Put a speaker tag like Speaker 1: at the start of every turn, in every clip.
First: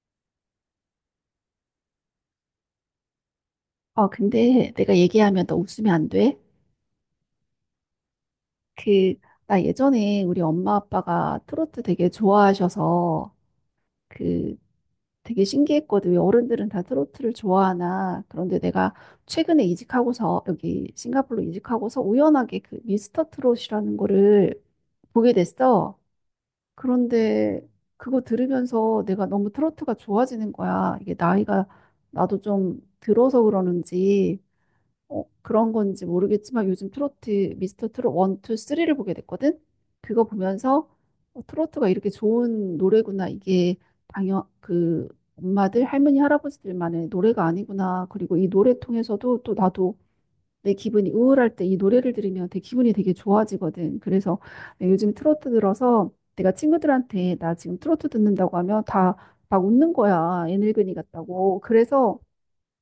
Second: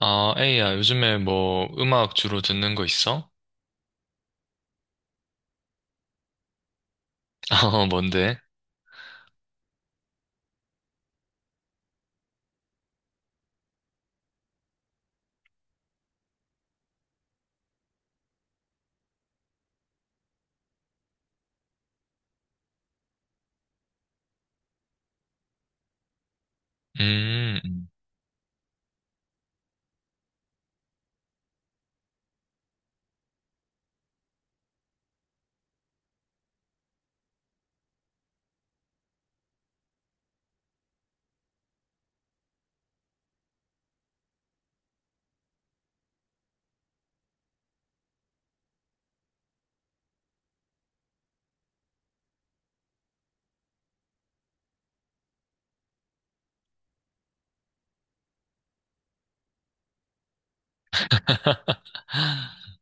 Speaker 1: 아, 에이야, 요즘에 뭐 음악 주로 듣는 거 있어?
Speaker 2: 아, 근데 내가 얘기하면 너 웃으면 안 돼?
Speaker 1: 어, 뭔데?
Speaker 2: 그, 나 예전에 우리 엄마 아빠가 트로트 되게 좋아하셔서 그 되게 신기했거든. 왜 어른들은 다 트로트를 좋아하나. 그런데 내가 최근에 이직하고서 여기 싱가포르로 이직하고서 우연하게 그 미스터 트롯이라는 거를 보게 됐어.
Speaker 1: 음.
Speaker 2: 그런데
Speaker 1: 음.
Speaker 2: 그거 들으면서 내가 너무 트로트가 좋아지는 거야. 이게 나이가 나도 좀 들어서 그러는지 그런 건지 모르겠지만 요즘 트로트 미스터 트롯 1, 2, 3를 보게 됐거든. 그거 보면서 트로트가 이렇게 좋은 노래구나. 이게 당연 엄마들, 할머니, 할아버지들만의 노래가 아니구나. 그리고 이 노래 통해서도 또 나도 내 기분이 우울할 때 이 노래를 들으면 되게 기분이 되게 좋아지거든. 그래서 내가 요즘 트로트 들어서 내가 친구들한테 나 지금 트로트 듣는다고 하면 다 막 웃는 거야. 애늙은이 같다고. 그래서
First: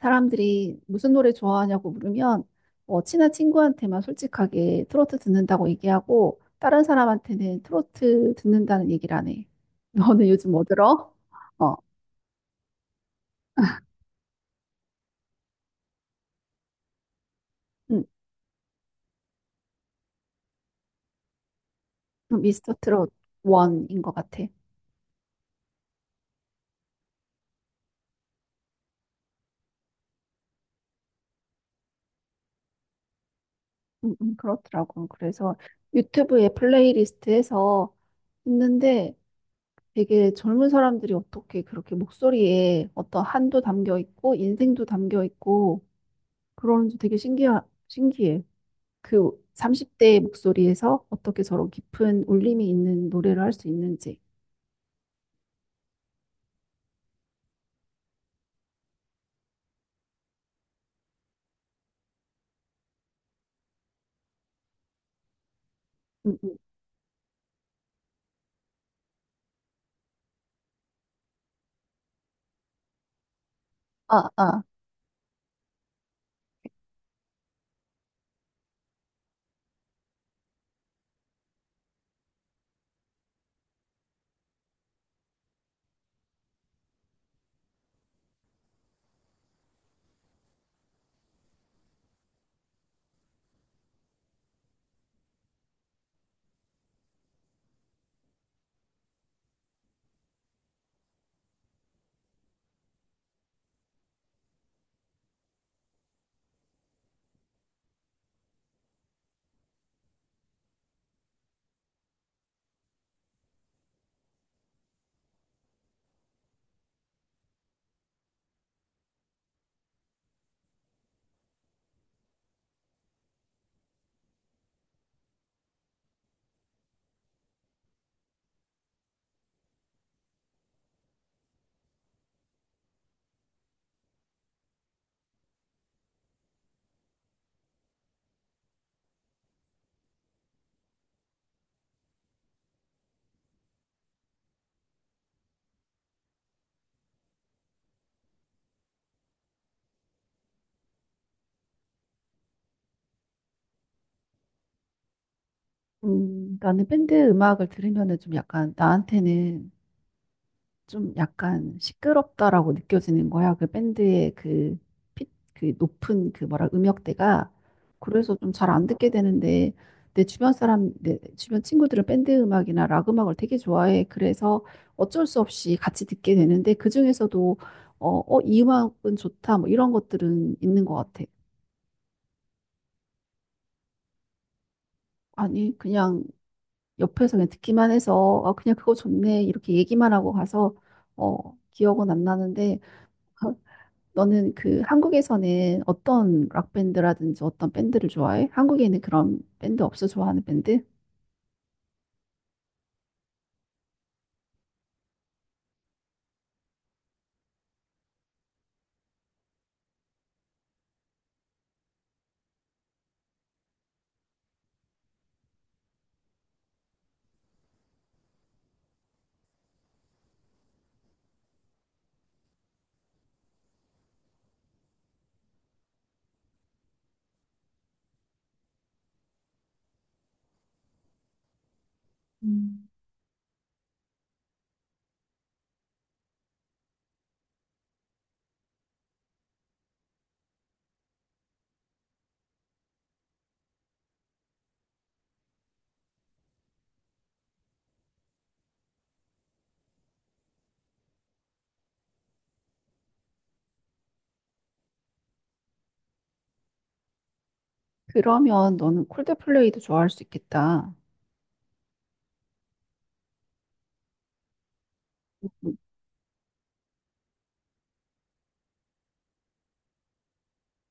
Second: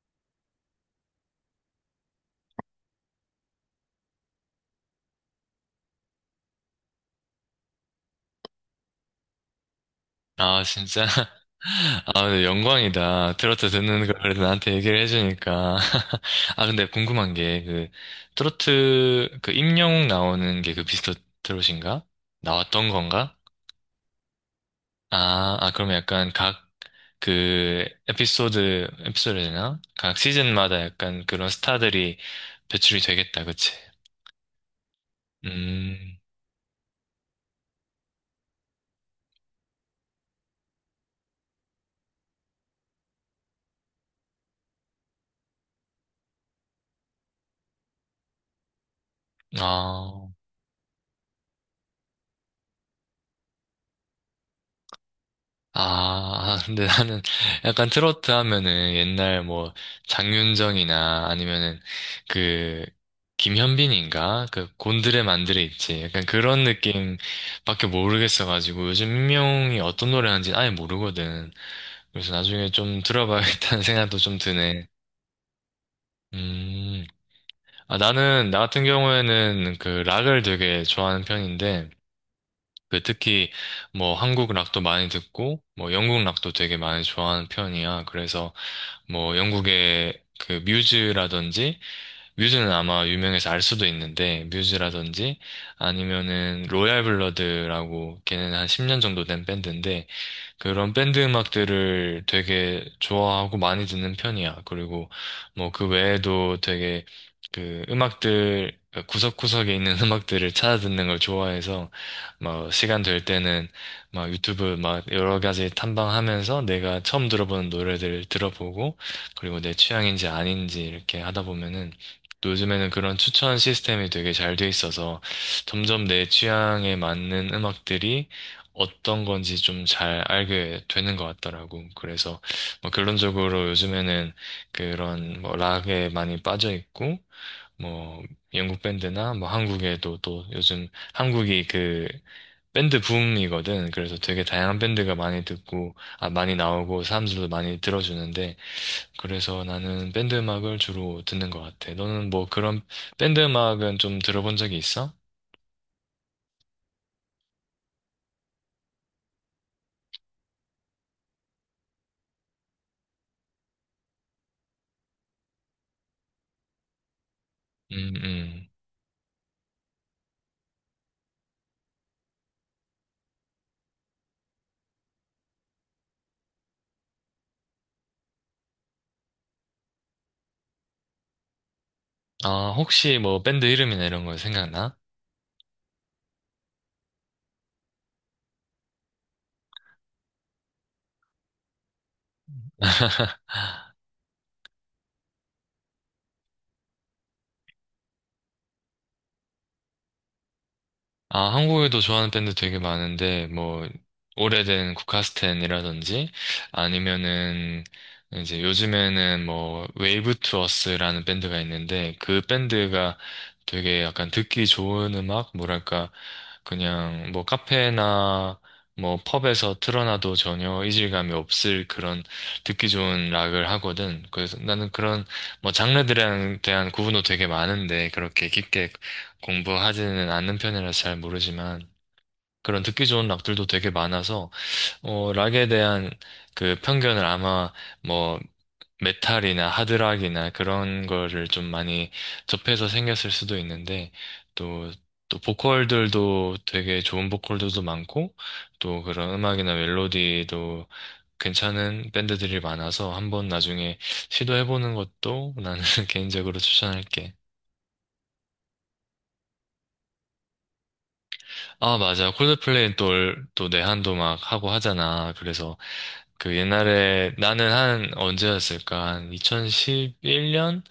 Speaker 2: 사람들이 무슨 노래 좋아하냐고 물으면 친한 친구한테만 솔직하게 트로트 듣는다고 얘기하고 다른 사람한테는 트로트 듣는다는 얘기를 안 해. 너는 요즘
Speaker 1: 아,
Speaker 2: 뭐
Speaker 1: 진짜?
Speaker 2: 들어? 어,
Speaker 1: 아, 근데 영광이다. 트로트 듣는 걸 나한테 얘기를 해주니까. 아, 근데 궁금한 게, 그,
Speaker 2: 음,
Speaker 1: 트로트, 그, 임영웅 나오는 게 그 비스트 트롯인가?
Speaker 2: 미스터
Speaker 1: 나왔던
Speaker 2: 트롯
Speaker 1: 건가?
Speaker 2: 원인 것 같아.
Speaker 1: 아, 아, 그럼 약간 각, 그, 에피소드, 에피소드 되나? 각 시즌마다 약간 그런 스타들이 배출이 되겠다, 그치?
Speaker 2: 그렇더라고. 그래서
Speaker 1: 음,
Speaker 2: 유튜브에 플레이리스트에서 있는데 되게 젊은 사람들이 어떻게 그렇게 목소리에 어떤 한도 담겨 있고 인생도 담겨 있고 그러는지 되게 신기해. 그 30대의
Speaker 1: 아,
Speaker 2: 목소리에서 어떻게 저런 깊은 울림이 있는 노래를 할 수 있는지.
Speaker 1: 아, 아, 근데 나는 약간 트로트 하면은 옛날 뭐 장윤정이나 아니면은 그 김현빈인가? 그 곤드레 만드레 있지. 약간
Speaker 2: 음, 음.
Speaker 1: 그런 느낌밖에 모르겠어가지고 요즘 민명이 어떤 노래 하는지 아예 모르거든. 그래서 나중에 좀 들어봐야겠다는 생각도
Speaker 2: 아,
Speaker 1: 좀
Speaker 2: 아.
Speaker 1: 드네. 음, 아, 나 같은 경우에는 그 락을 되게 좋아하는 편인데, 그 특히 뭐 한국 락도 많이 듣고 뭐 영국 락도 되게 많이 좋아하는 편이야. 그래서 뭐 영국의 그 뮤즈라든지 뮤즈는 아마 유명해서 알 수도 있는데 뮤즈라든지 아니면은 로얄 블러드라고 걔는 한 10년 정도 된 밴드인데 그런 밴드 음악들을 되게 좋아하고 많이 듣는 편이야. 그리고 뭐 그 외에도 되게 그 음악들 구석구석에 있는 음악들을 찾아 듣는 걸 좋아해서 막 시간 될 때는 막 유튜브 막 여러 가지 탐방하면서 내가 처음 들어보는 노래들 들어보고 그리고 내 취향인지 아닌지 이렇게 하다 보면은 또 요즘에는 그런 추천 시스템이 되게 잘 돼 있어서 점점 내 취향에 맞는 음악들이 어떤 건지 좀 잘 알게 되는 것 같더라고. 그래서 뭐 결론적으로 요즘에는 그런 뭐 락에 많이 빠져 있고 뭐 영국 밴드나 뭐 한국에도 또 요즘 한국이 그 밴드 붐이거든. 그래서 되게 다양한 밴드가 많이 듣고 아 많이 나오고 사람들도 많이 들어주는데 그래서 나는 밴드 음악을 주로 듣는 것 같아. 너는 뭐 그런 밴드 음악은 좀 들어본 적이 있어?
Speaker 2: 나는 밴드 음악을 들으면은 좀 약간 나한테는 좀 약간 시끄럽다라고 느껴지는 거야. 그 밴드의 피, 그 높은 그 뭐라 음역대가.
Speaker 1: 음,
Speaker 2: 그래서 좀 잘
Speaker 1: 음.
Speaker 2: 안 듣게 되는데 내 주변 친구들은 밴드 음악이나 락 음악을 되게 좋아해. 그래서 어쩔 수 없이 같이 듣게 되는데 그중에서도 어, 이 음악은 좋다. 뭐 이런 것들은 있는 것 같아.
Speaker 1: 아, 혹시 뭐 밴드 이름이나 이런 거 생각나?
Speaker 2: 아니, 그냥 옆에서 그냥 듣기만 해서 아, 그냥 그거 좋네. 이렇게 얘기만 하고 가서 기억은 안 나는데 너는 한국에서는 어떤 락밴드라든지 어떤 밴드를 좋아해? 한국에는 그런 밴드 없어 좋아하는 밴드?
Speaker 1: 아, 한국에도 좋아하는 밴드 되게 많은데, 뭐, 오래된 국카스텐이라든지, 아니면은, 이제 요즘에는 뭐, 웨이브 투어스라는 밴드가 있는데, 그 밴드가 되게 약간 듣기 좋은 음악? 뭐랄까, 그냥 뭐, 카페나 뭐, 펍에서 틀어놔도 전혀 이질감이 없을 그런 듣기 좋은 락을 하거든. 그래서 나는 그런 뭐, 장르들에 대한 구분도 되게 많은데, 그렇게 깊게 공부하지는 않는 편이라서 잘 모르지만 그런
Speaker 2: 음.
Speaker 1: 듣기 좋은 락들도 되게 많아서 락에 대한 그 편견을 아마 뭐 메탈이나 하드락이나 그런 거를 좀 많이 접해서 생겼을 수도 있는데 또 보컬들도 되게 좋은 보컬들도 많고 또 그런 음악이나 멜로디도 괜찮은 밴드들이 많아서 한번 나중에 시도해보는 것도 나는 개인적으로 추천할게.
Speaker 2: 그러면 너는 콜드플레이도 좋아할 수 있겠다.
Speaker 1: 아, 맞아. 콜드플레이는 또 내한도 막 하고 하잖아.
Speaker 2: 음,
Speaker 1: 그래서 그 옛날에 나는 한 언제였을까? 한 2011년?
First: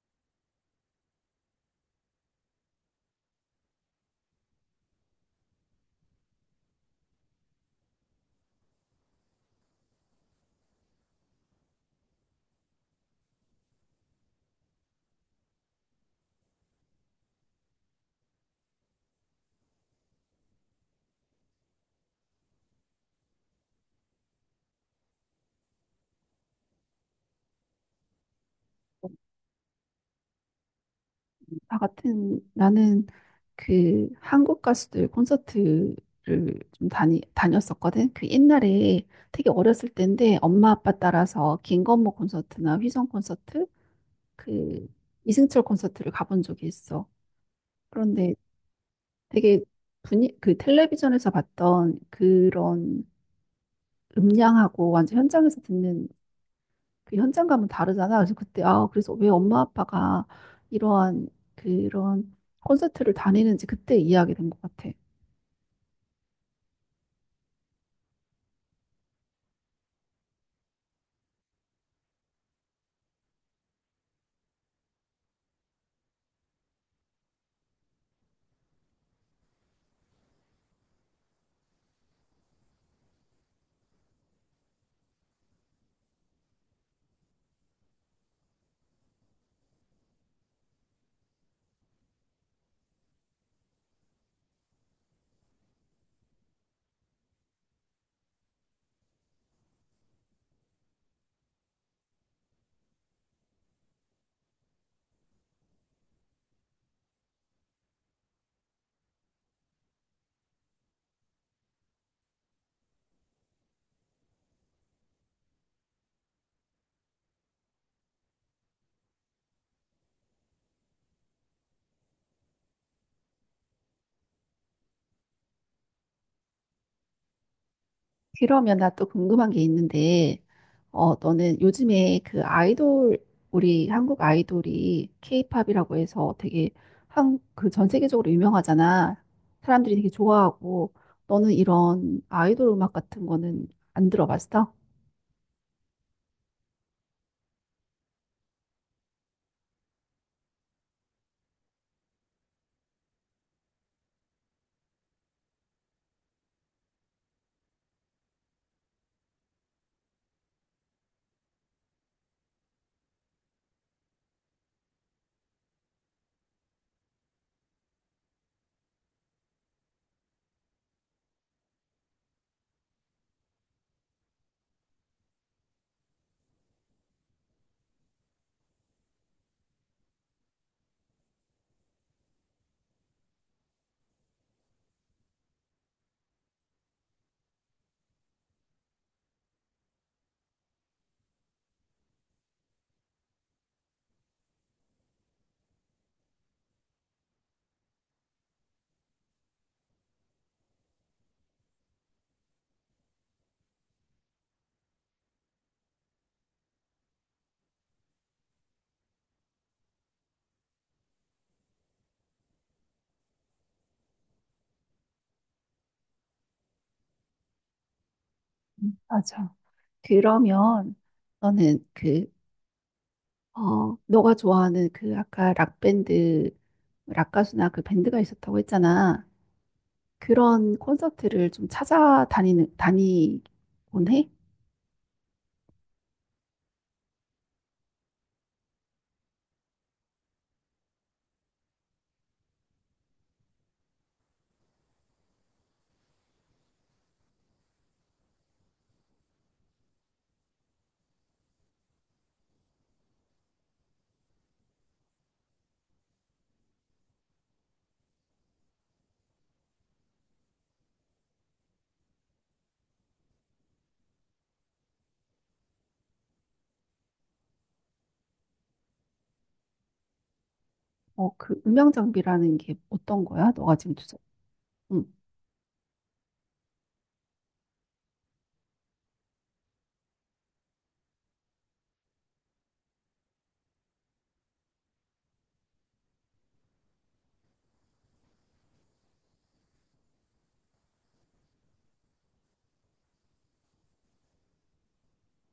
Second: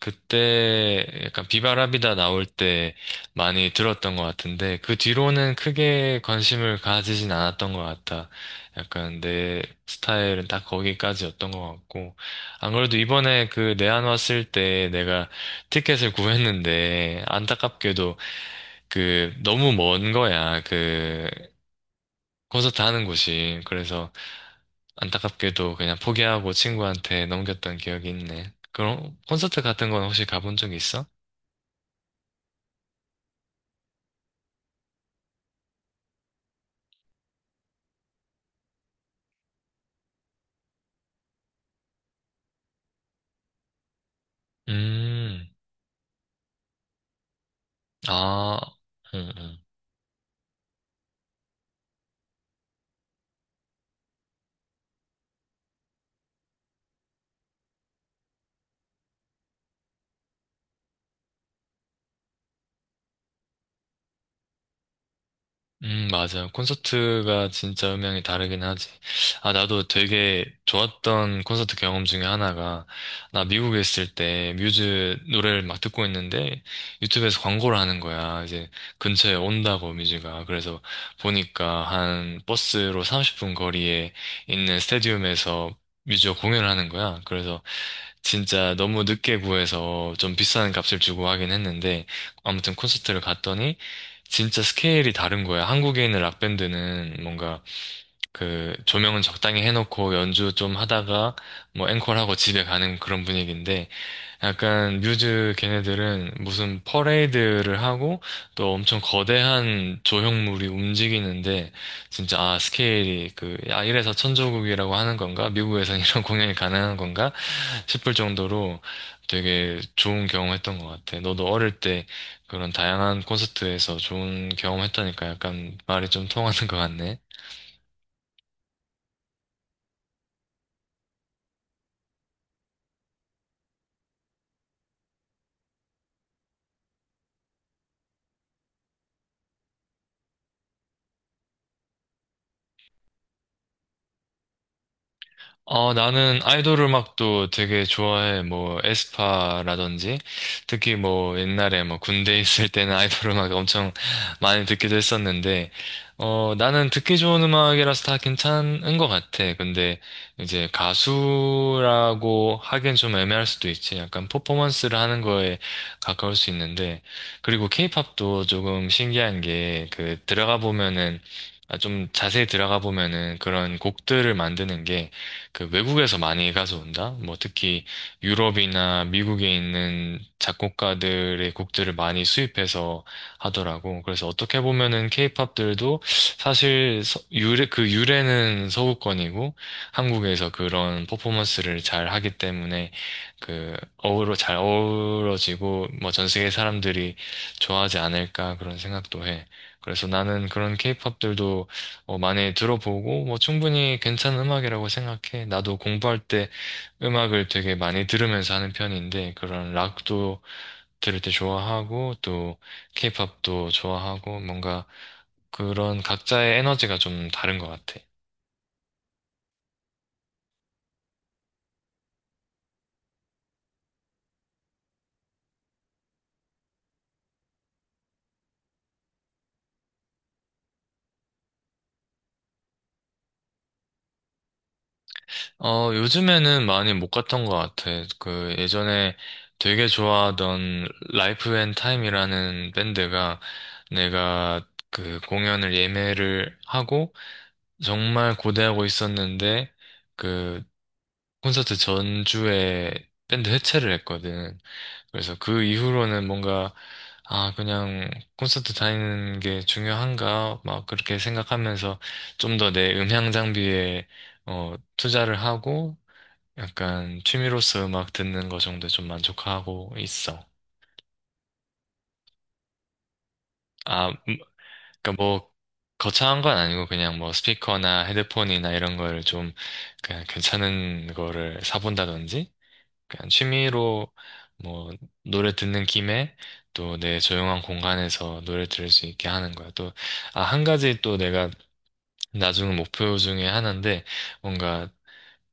Speaker 1: 그때 약간 비바람이다 나올 때 많이 들었던 것 같은데 그 뒤로는 크게 관심을 가지진 않았던 것 같아. 약간 내 스타일은 딱 거기까지였던 것 같고 안 그래도 이번에 그 내한 왔을 때 내가 티켓을 구했는데 안타깝게도 그 너무 먼 거야. 그 콘서트 하는 곳이. 그래서 안타깝게도 그냥 포기하고 친구한테 넘겼던 기억이 있네. 그럼 콘서트 같은 건 혹시 가본 적 있어?
Speaker 2: 나 같은 나는 그 한국 가수들 콘서트를 좀 다니 다녔었거든. 그 옛날에 되게 어렸을 때인데 엄마 아빠 따라서 김건모 콘서트나 휘성 콘서트, 그
Speaker 1: 음,
Speaker 2: 이승철 콘서트를 가본 적이 있어. 그런데
Speaker 1: 아, 음, 음,
Speaker 2: 되게 분위 그 텔레비전에서 봤던 그런 음량하고 완전 현장에서 듣는 그 현장감은 다르잖아. 그래서 그때 아 그래서 왜 엄마 아빠가 이러한 그런 콘서트를 다니는지 그때 이해하게 된 것 같아.
Speaker 1: 맞아요. 콘서트가 진짜 음향이 다르긴 하지. 아, 나도 되게 좋았던 콘서트 경험 중에 하나가, 나 미국에 있을 때 뮤즈 노래를 막 듣고 있는데, 유튜브에서 광고를 하는 거야. 이제 근처에 온다고 뮤즈가. 그래서 보니까 한 버스로 30분 거리에 있는 스타디움에서 뮤즈가 공연을 하는 거야. 그래서 진짜 너무 늦게 구해서 좀 비싼 값을 주고 하긴 했는데 아무튼 콘서트를 갔더니 진짜 스케일이 다른 거야. 한국에 있는 락밴드는 뭔가 그 조명은 적당히 해놓고 연주 좀 하다가 뭐 앵콜하고 집에 가는 그런 분위기인데 약간 뮤즈 걔네들은 무슨 퍼레이드를 하고 또 엄청 거대한 조형물이 움직이는데 진짜 아 스케일이 그 아 이래서 천조국이라고 하는 건가? 미국에선 이런 공연이 가능한 건가? 싶을 정도로 되게 좋은 경험했던 것 같아. 너도 어릴 때 그런 다양한 콘서트에서 좋은 경험했다니까 약간 말이 좀 통하는 것 같네.
Speaker 2: 그러면 나 또 궁금한 게 있는데, 너는 요즘에 그 아이돌, 우리 한국 아이돌이 케이팝이라고 해서 되게 한, 그 전 세계적으로 유명하잖아. 사람들이 되게 좋아하고, 너는 이런 아이돌 음악 같은 거는 안 들어봤어?
Speaker 1: 어, 나는 아이돌 음악도 되게 좋아해. 뭐, 에스파라든지. 특히 뭐, 옛날에 뭐, 군대 있을 때는 아이돌 음악 엄청 많이 듣기도 했었는데, 어, 나는 듣기 좋은 음악이라서 다 괜찮은 것 같아. 근데 이제 가수라고 하기엔 좀 애매할 수도 있지. 약간 퍼포먼스를 하는 거에 가까울 수 있는데, 그리고 케이팝도 조금 신기한 게, 그, 들어가 보면은, 아, 좀 자세히 들어가 보면은 그런 곡들을 만드는 게 그 외국에서 많이 가져온다? 뭐 특히 유럽이나 미국에 있는 작곡가들의 곡들을 많이 수입해서 하더라고. 그래서 어떻게 보면은 케이팝들도 사실 유래, 그 유래는 서구권이고 한국에서 그런 퍼포먼스를 잘 하기 때문에 그 잘 어우러지고 뭐 전 세계 사람들이 좋아하지 않을까 그런 생각도 해. 그래서 나는 그런 케이팝들도 많이 들어보고, 뭐, 충분히 괜찮은 음악이라고 생각해. 나도 공부할 때 음악을 되게 많이 들으면서 하는 편인데, 그런 락도 들을 때 좋아하고, 또, 케이팝도 좋아하고, 뭔가 그런 각자의 에너지가 좀 다른 것 같아.
Speaker 2: 맞아. 그러면 너는 너가 좋아하는 그 아까 락밴드, 락가수나 그 밴드가 있었다고 했잖아. 그런 콘서트를 좀 다니곤 해?
Speaker 1: 어, 요즘에는 많이 못 갔던 것 같아. 그, 예전에 되게 좋아하던 라이프 앤 타임이라는 밴드가 내가 그 공연을 예매를 하고, 정말 고대하고 있었는데 그 콘서트 전주에 밴드 해체를 했거든. 그래서 그 이후로는 뭔가 아 그냥 콘서트 다니는 게 중요한가 막 그렇게 생각하면서 좀 더 내 음향 장비에 투자를 하고 약간 취미로서 음악 듣는 거 정도에 좀 만족하고 있어.
Speaker 2: 그 음향 장비라는 게 어떤 거야? 너가 지금
Speaker 1: 아
Speaker 2: 주제.
Speaker 1: 그러니까
Speaker 2: 응.
Speaker 1: 뭐 거창한 건 아니고 그냥 뭐 스피커나 헤드폰이나 이런 거를 좀 그냥 괜찮은 거를 사본다든지 그냥 취미로 뭐 노래 듣는 김에 또 내 조용한 공간에서 노래 들을 수 있게 하는 거야. 또, 아, 한 가지 또 내가 나중 목표 중에 하나인데 뭔가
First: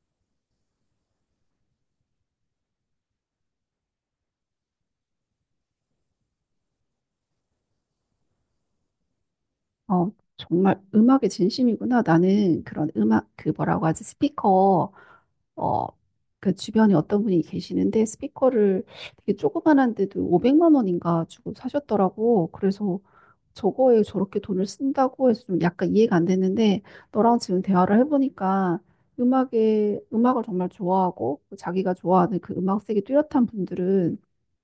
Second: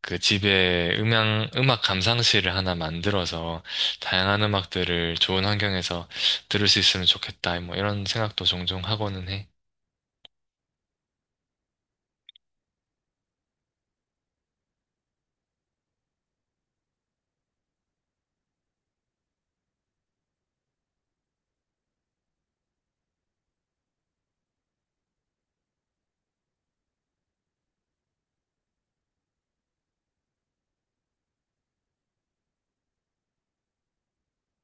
Speaker 1: 그 집에 음악 감상실을 하나 만들어서 다양한 음악들을 좋은 환경에서 들을 수 있으면 좋겠다. 뭐 이런 생각도 종종 하고는 해.
Speaker 2: 어, 정말 음악에 진심이구나. 나는 그런 음악, 그 뭐라고 하지? 스피커 어, 그 주변에 어떤 분이 계시는데 스피커를 되게 조그만한데도 500만 원인가 주고 사셨더라고. 그래서 저거에 저렇게 돈을 쓴다고 해서 좀 약간 이해가 안 됐는데 너랑 지금 대화를 해보니까 음악에 음악을 정말 좋아하고 자기가 좋아하는 그 음악색이 뚜렷한 분들은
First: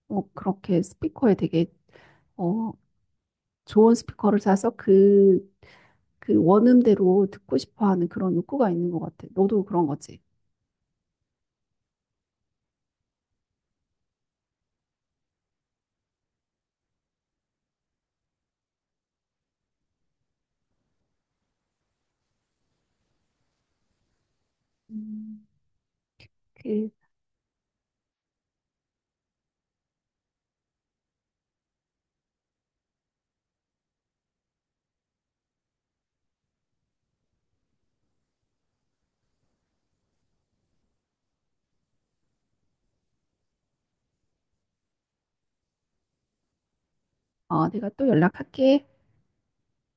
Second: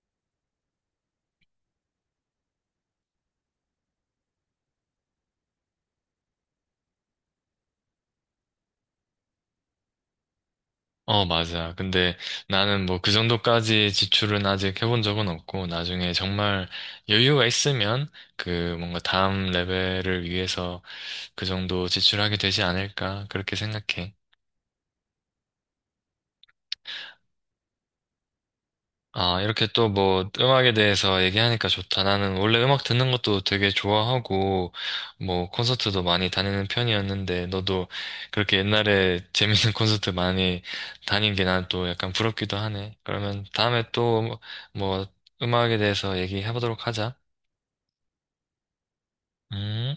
Speaker 2: 그렇게 스피커에 되게 어, 좋은 스피커를 사서 그 원음대로 듣고 싶어 하는 그런 욕구가 있는 것 같아. 너도 그런 거지.
Speaker 1: 어, 맞아. 근데 나는 뭐 그 정도까지 지출은 아직 해본 적은 없고, 나중에 정말 여유가 있으면 그 뭔가 다음 레벨을 위해서 그 정도 지출하게 되지 않을까, 그렇게 생각해.
Speaker 2: 음, 그
Speaker 1: 아, 이렇게 또 뭐 음악에 대해서 얘기하니까 좋다. 나는 원래 음악 듣는 것도 되게 좋아하고, 뭐 콘서트도 많이 다니는 편이었는데, 너도 그렇게 옛날에 재밌는 콘서트 많이 다닌 게 난 또 약간 부럽기도 하네. 그러면 다음에 또 뭐 음악에 대해서 얘기해 보도록 하자.
Speaker 2: 내가 또 연락할게.
Speaker 1: 음.